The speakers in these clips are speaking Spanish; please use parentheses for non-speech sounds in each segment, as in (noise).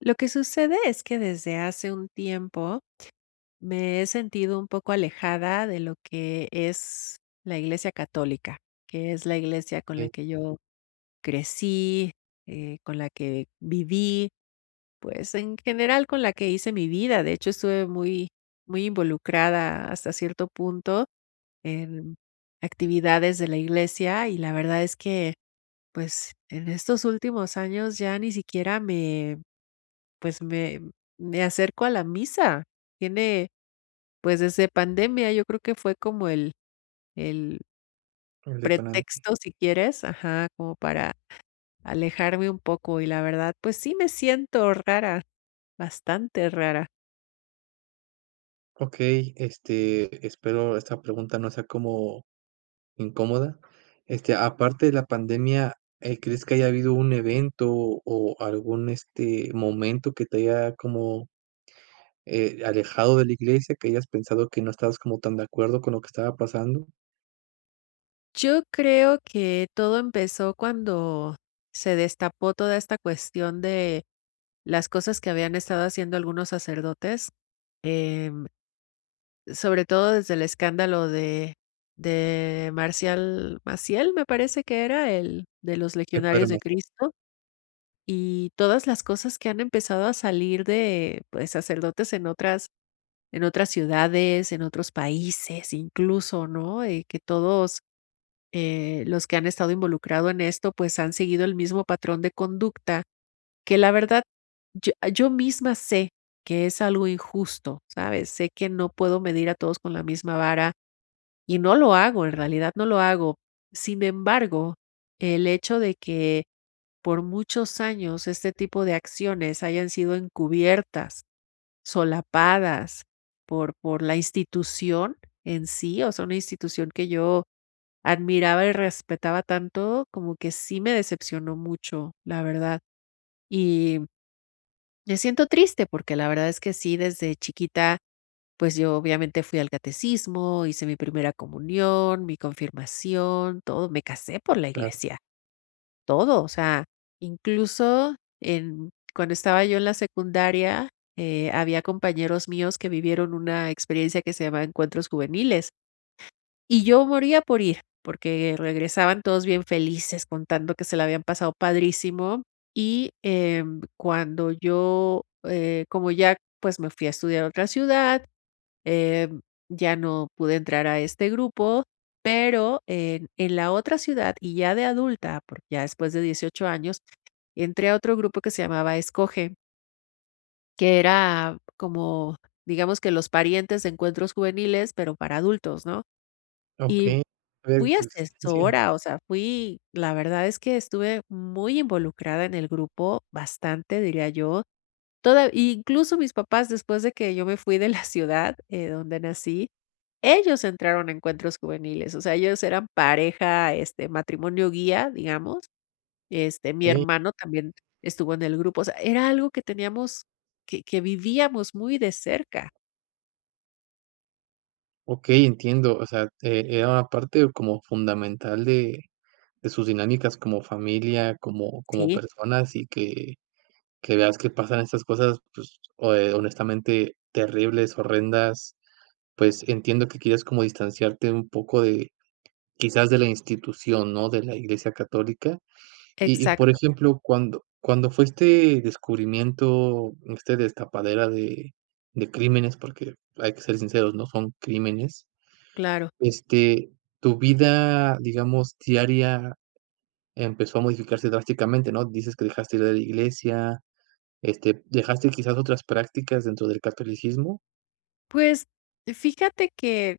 Lo que sucede es que desde hace un tiempo me he sentido un poco alejada de lo que es la Iglesia Católica, que es la iglesia con la Okey. que yo crecí, eh, con la que viví, pues en general, con la que hice mi vida. De hecho, estuve muy muy involucrada, hasta cierto punto, en actividades de la iglesia y la verdad es que, pues, en estos últimos años ya ni siquiera me, pues, me me acerco a la misa. Tiene, pues, desde pandemia, yo creo que fue como el el El detonante. pretexto, si quieres Ajá, como para alejarme un poco, y la verdad, pues, sí me siento rara, bastante rara. Okey, este, espero esta pregunta no sea como incómoda. Este, aparte de la pandemia, eh, ¿crees que haya habido un evento o algún, este, momento que te haya, como, eh, alejado de la iglesia, que hayas pensado que no estabas como tan de acuerdo con lo que estaba pasando? Yo creo que, todo empezó, cuando se destapó toda esta cuestión de las cosas que habían estado haciendo algunos sacerdotes. Em, sobre todo, desde el escándalo de de Marcial Maciel, me parece que era el de, ¿los El padre legionarios de Maciel. Cristo? Y todas las cosas que han empezado a salir de pues, sacerdotes, en otras en otras ciudades, en otros países, incluso, ¿no? Eh, que todos, eh, los que han estado involucrado en esto, pues, han seguido el mismo patrón de conducta. Que la verdad, yo eh, yo misma sé que es algo injusto, ¿sabes? Sé que no puedo medir a todos con la misma vara, y no lo hago. En realidad, no lo hago. Sin embargo, el hecho de que, por muchos años, este tipo de acciones hayan sido encubiertas, solapadas, por por la institución en sí. O sea, una institución que yo admiraba y respetaba tanto, como que sí, me decepcionó mucho, la verdad. Y me siento triste, porque la verdad es que sí, desde chiquita, pues yo, obviamente, fui al catecismo, hice mi primera comunión, mi confirmación, todo. Me casé por la Claro. iglesia. Todo. O sea, incluso, en cuando estaba yo en la secundaria, eh, había compañeros míos que vivieron una experiencia que se llamaba Encuentros Juveniles. Y yo, moría por ir, porque regresaban todos bien felices, contando que se la habían pasado padrísimo. Y, em, cuando yo, eh como ya pues, me fui a estudiar a otra ciudad, em, ya no pude entrar a este grupo, pero, en en la otra ciudad, y ya de adulta, porque ya después de 18 años, entré a otro grupo, que se llamaba Escoge. Que era como, digamos, que los parientes de Encuentros Juveniles, pero para adultos, ¿no? Y Okey, fui (unintelligible) asesora, o sea fui la verdad es que estuve muy involucrada en el grupo, bastante, diría yo. Toda y incluso mis papás después de que yo me fui de la ciudad, eh, donde nací, ellos entraron a Encuentros Juveniles. O sea, ellos eran pareja, este, matrimonio guía, digamos, este, mi Okey. hermano también estuvo en el grupo. O sea, era algo que teníamos que que vivíamos muy de cerca. Okey, entiendo, o sea, eh, era una parte como fundamental de de sus dinámicas como familia, como como Sí. personas, y que que veas que pasan estas cosas, pues ho eh, honestamente terribles, horrendas, pues entiendo que quieres como distanciarte un poco de quizás de la institución, ¿no?, de la Iglesia católica. Y y por Exacto. ejemplo, cuando cuando fue este descubrimiento, este destapadera de de crímenes, porque, hay que ser sinceros, ¿no?, son crímenes. Claro. Este, tu vida, digamos, diaria empezó a modificarse drásticamente, ¿no? Dices que dejaste de ir a la iglesia, este, ¿dejaste quizás otras prácticas dentro del catolicismo? Pues fíjate que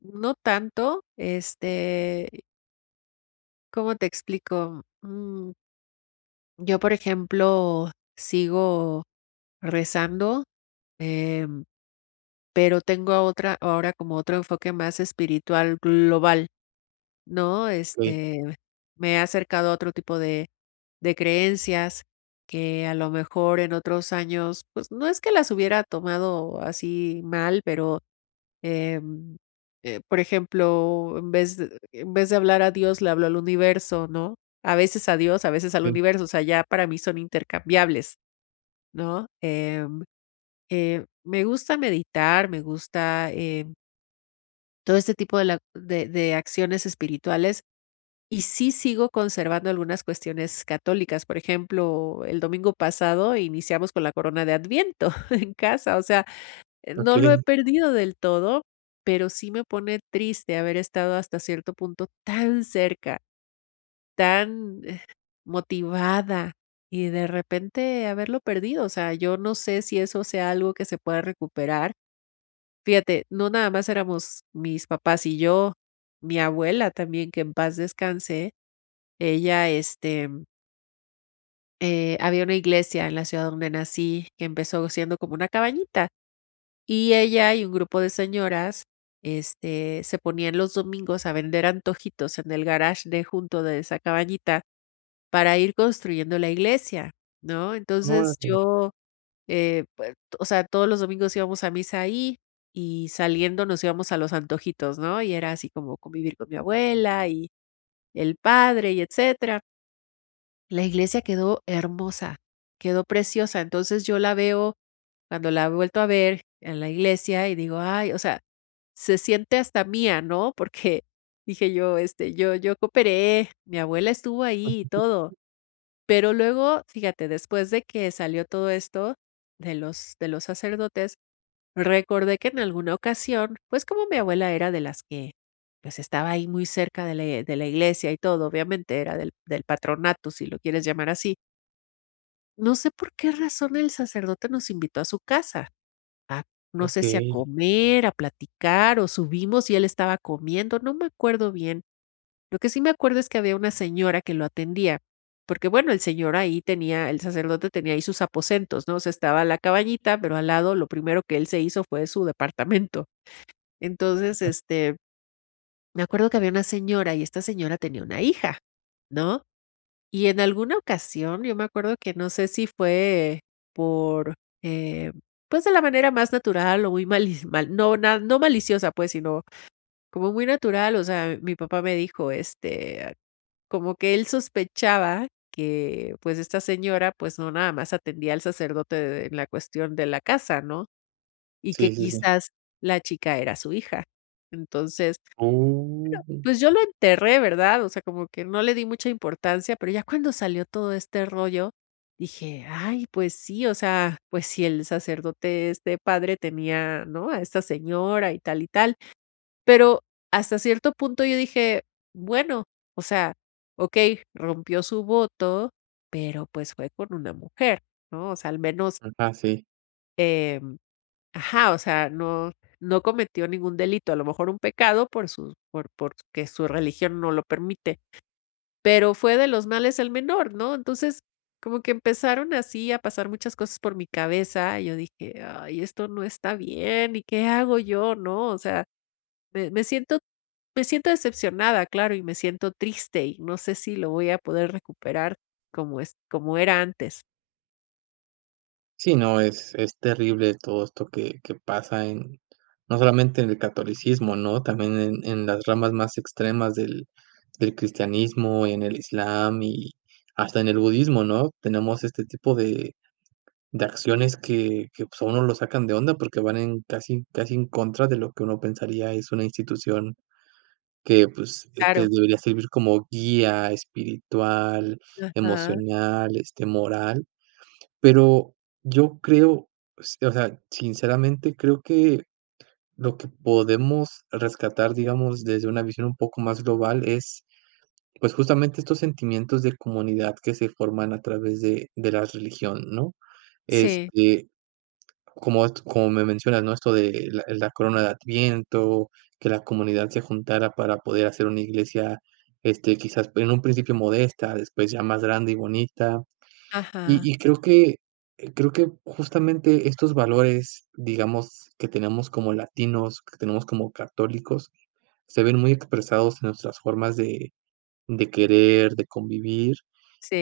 no tanto este ¿cómo te explico? Mm Yo, por ejemplo, sigo rezando, em, pero tengo otra ahora como otro enfoque más espiritual global, ¿no?, Okey. este, me he acercado a otro tipo de de creencias que a lo mejor en otros años, pues no es que las hubiera tomado así mal, pero, em, eh, por ejemplo, en vez de en vez de hablar a Dios, le hablo al universo. ¿No?, a veces a Dios, a veces al Okey. universo. O sea, ya para mí son intercambiables. ¿No?, eh eh, me gusta meditar, me gusta, eh todo este tipo de la de de acciones espirituales, y sí sigo conservando algunas cuestiones católicas. Por ejemplo, el domingo pasado iniciamos con la corona de Adviento (chuckles) en casa. O sea, eh, no lo he Okey. perdido del todo, pero sí me pone triste haber estado hasta cierto punto tan cerca, tan, eh, motivada, y de repente haberlo perdido, o sea, yo no sé si eso sea algo que se pueda recuperar. Fíjate. No, nada más éramos mis papás y yo, mi abuela también, que en paz descanse. Ella este eh, había una iglesia en la ciudad donde nací que empezó siendo como una cabañita. Y ella, y un grupo de señoras, este, se ponían los domingos a vender antojitos en el garaje de junto, de esa cabañita, para ir construyendo la iglesia, ¿no? Entonces Órale. yo, eh, pues, o sea, todos los domingos íbamos a misa ahí, y saliendo nos íbamos a los antojitos, ¿no? Y era así como convivir con mi abuela, y el padre, y etcétera. La iglesia quedó hermosa, quedó preciosa. Entonces yo la veo cuando la he vuelto a ver, en la iglesia y digo: "¡Ay!" O sea, se siente hasta mía, ¿no? (chuckles) Porque dije yo este: "Yo yo cooperé, mi abuela estuvo ahí y todo". (unintelligible) Pero luego, fíjate, después de que salió todo esto de los de los sacerdotes, recordé que en alguna ocasión, pues, como mi abuela era de las que, pues, estaba ahí muy cerca de la de la iglesia y todo, obviamente era del del patronato, si lo quieres llamar así. No sé por qué razón el sacerdote nos invitó a su casa. A no sé si a Okey. comer, a platicar o subimos, y él estaba comiendo, no me acuerdo bien, lo que sí me acuerdo es que había una señora que lo atendía, porque bueno, el señor ahí tenía el sacerdote tenía ahí sus aposentos, ¿no?, o sea, estaba a la cabañita, pero al lado lo primero que él se hizo fue su departamento, entonces, este, me acuerdo que había una señora, y esta señora tenía una hija, ¿no?, y en alguna ocasión yo me acuerdo que, no sé si fue por, eh, pues, de la manera más natural o muy malis mal no no maliciosa, pues sino como muy natural, o sea, mi papá me dijo, este, como que él sospechaba que pues esta señora pues no nada más atendía al sacerdote de la cuestión de la casa, ¿no?, y que Sí, sí, sí. quizás la chica era su hija, entonces, bueno, Oh. pues, yo lo enterré, ¿verdad?, o sea, como que no le di mucha importancia, pero ya cuando salió todo este rollo dije: "Ay, pues sí, o sea, pues si el sacerdote, este, padre tenía, ¿no?, a esta señora, y tal y tal", pero hasta cierto punto yo dije: "Bueno, o sea, okey, rompió su voto, pero pues fue con una mujer", ¿no?, o sea, al menos Ajá, sí. Em, ajá, o sea, no no cometió ningún delito, a lo mejor un pecado por sus por porque su religión no lo permite. Pero fue de los males el menor, ¿no? Entonces, como que empezaron así a pasar muchas cosas por mi cabeza, y yo dije: "Ay, esto no está bien. ¿Y qué hago yo?", ¿no? O sea, me me siento me siento decepcionada, claro, y me siento triste, y no sé si lo voy a poder recuperar como es como era antes. Sí, no es es terrible todo esto que que pasa en no solamente en el catolicismo, ¿no? También en en las ramas más extremas del del cristianismo, en el islam y hasta en el budismo, ¿no? Tenemos este tipo de de acciones que que, pues, a uno lo sacan de onda porque van en casi casi en contra de lo que uno pensaría es una institución que, pues, te Claro. debería servir como guía espiritual, Ajá. emocional, este, moral. Pero yo creo s o sea, sinceramente, creo que lo que podemos rescatar, digamos, desde una visión un poco más global es, pues, justamente estos sentimientos de comunidad que se forman a través de de las religión, ¿no? Sí. Este, como at como me mencionas, ¿no?, esto de, eh, la corona de Adviento, que la comunidad se juntara para poder hacer una iglesia, este, quizás p en un principio modesta, después ya más grande y bonita. Y Ajá. y creo que eh, creo que justamente estos valores, digamos, que tenemos como latinos, que tenemos como católicos, se ven muy expresados en nuestras formas de de querer, de convivir,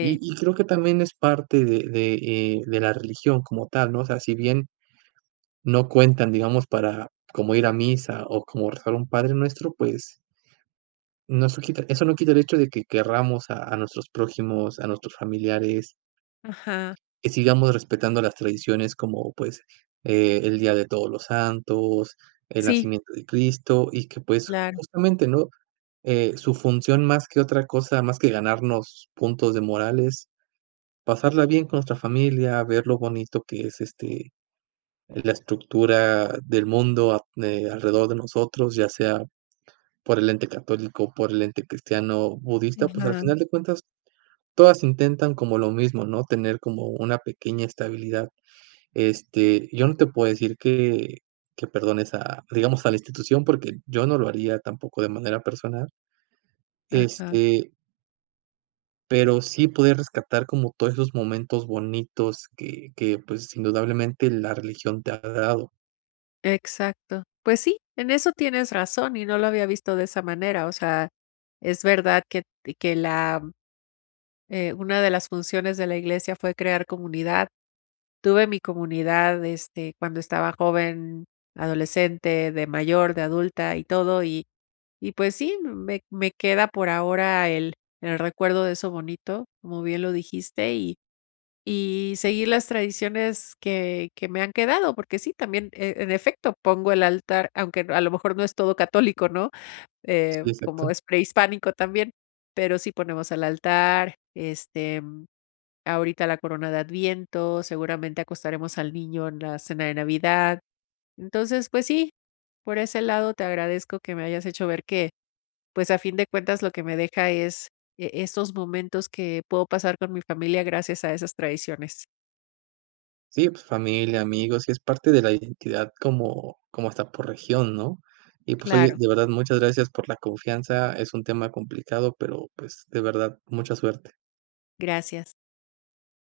y y creo que también es parte de de, eh, de la religión como tal, ¿no? O sea, si bien no cuentan, digamos, para como ir a misa, o como rezar un padrenuestro, pues No sue quita Eso no quita el hecho de que querramos a a nuestros prójimos, a nuestros familiares Ajá. y sigamos respetando las tradiciones como, pues, eh, el Día de Todos los Santos, el Sí. nacimiento de Cristo, y que, pues, Claro. justamente, ¿no?, eh, su función, más que otra cosa, más que ganarnos puntos de moral, es pasarla bien con nuestra familia, ver lo bonito que es, este, la estructura del mundo ap mm, eh, alrededor de nosotros, ya sea por el ente católico o por el ente cristiano, budista, pues, al Ajá. final de cuentas todas intentan como lo mismo, ¿no? Tener como una pequeña estabilidad. Este, yo no te puedo decir que que perdones a digamos, a la institución, porque yo no lo haría tampoco de manera personal. Ajá. Este pero sí poder rescatar como todos esos momentos bonitos que que, pues, indudablemente la religión te ha dado. Exacto. Pues sí, en eso tienes razón, y no lo había visto de esa manera, o sea, es verdad que t que la eh, una de las funciones de la iglesia fue crear comunidad. Tuve mi comunidad, este, cuando estaba joven, adolescente, de mayor, de adulta y todo, y y pues sí, me me queda por ahora el el recuerdo de eso bonito, como bien lo dijiste, y y seguir las tradiciones que que me han quedado porque sí, también, en efecto, pongo el altar, aunque, a lo mejor, no es todo católico, ¿no?, eh, Sí, como exacto. es prehispánico también, pero sí, ponemos el altar, este, ahorita la corona de adviento, seguramente acostaremos al niño en la cena de Navidad. Entonces, pues sí, por ese lado, te agradezco que me hayas hecho ver que, pues, a fin de cuentas, lo que me deja es, e esos momentos que puedo pasar con mi familia gracias a esas tradiciones. Sí, familia, amigos, y es parte de la identidad, como como hasta por región, ¿no?, y pues oye, Claro. de verdad, muchas gracias por la confianza. Es un tema complicado, pero, pues, de verdad, mucha suerte. Gracias.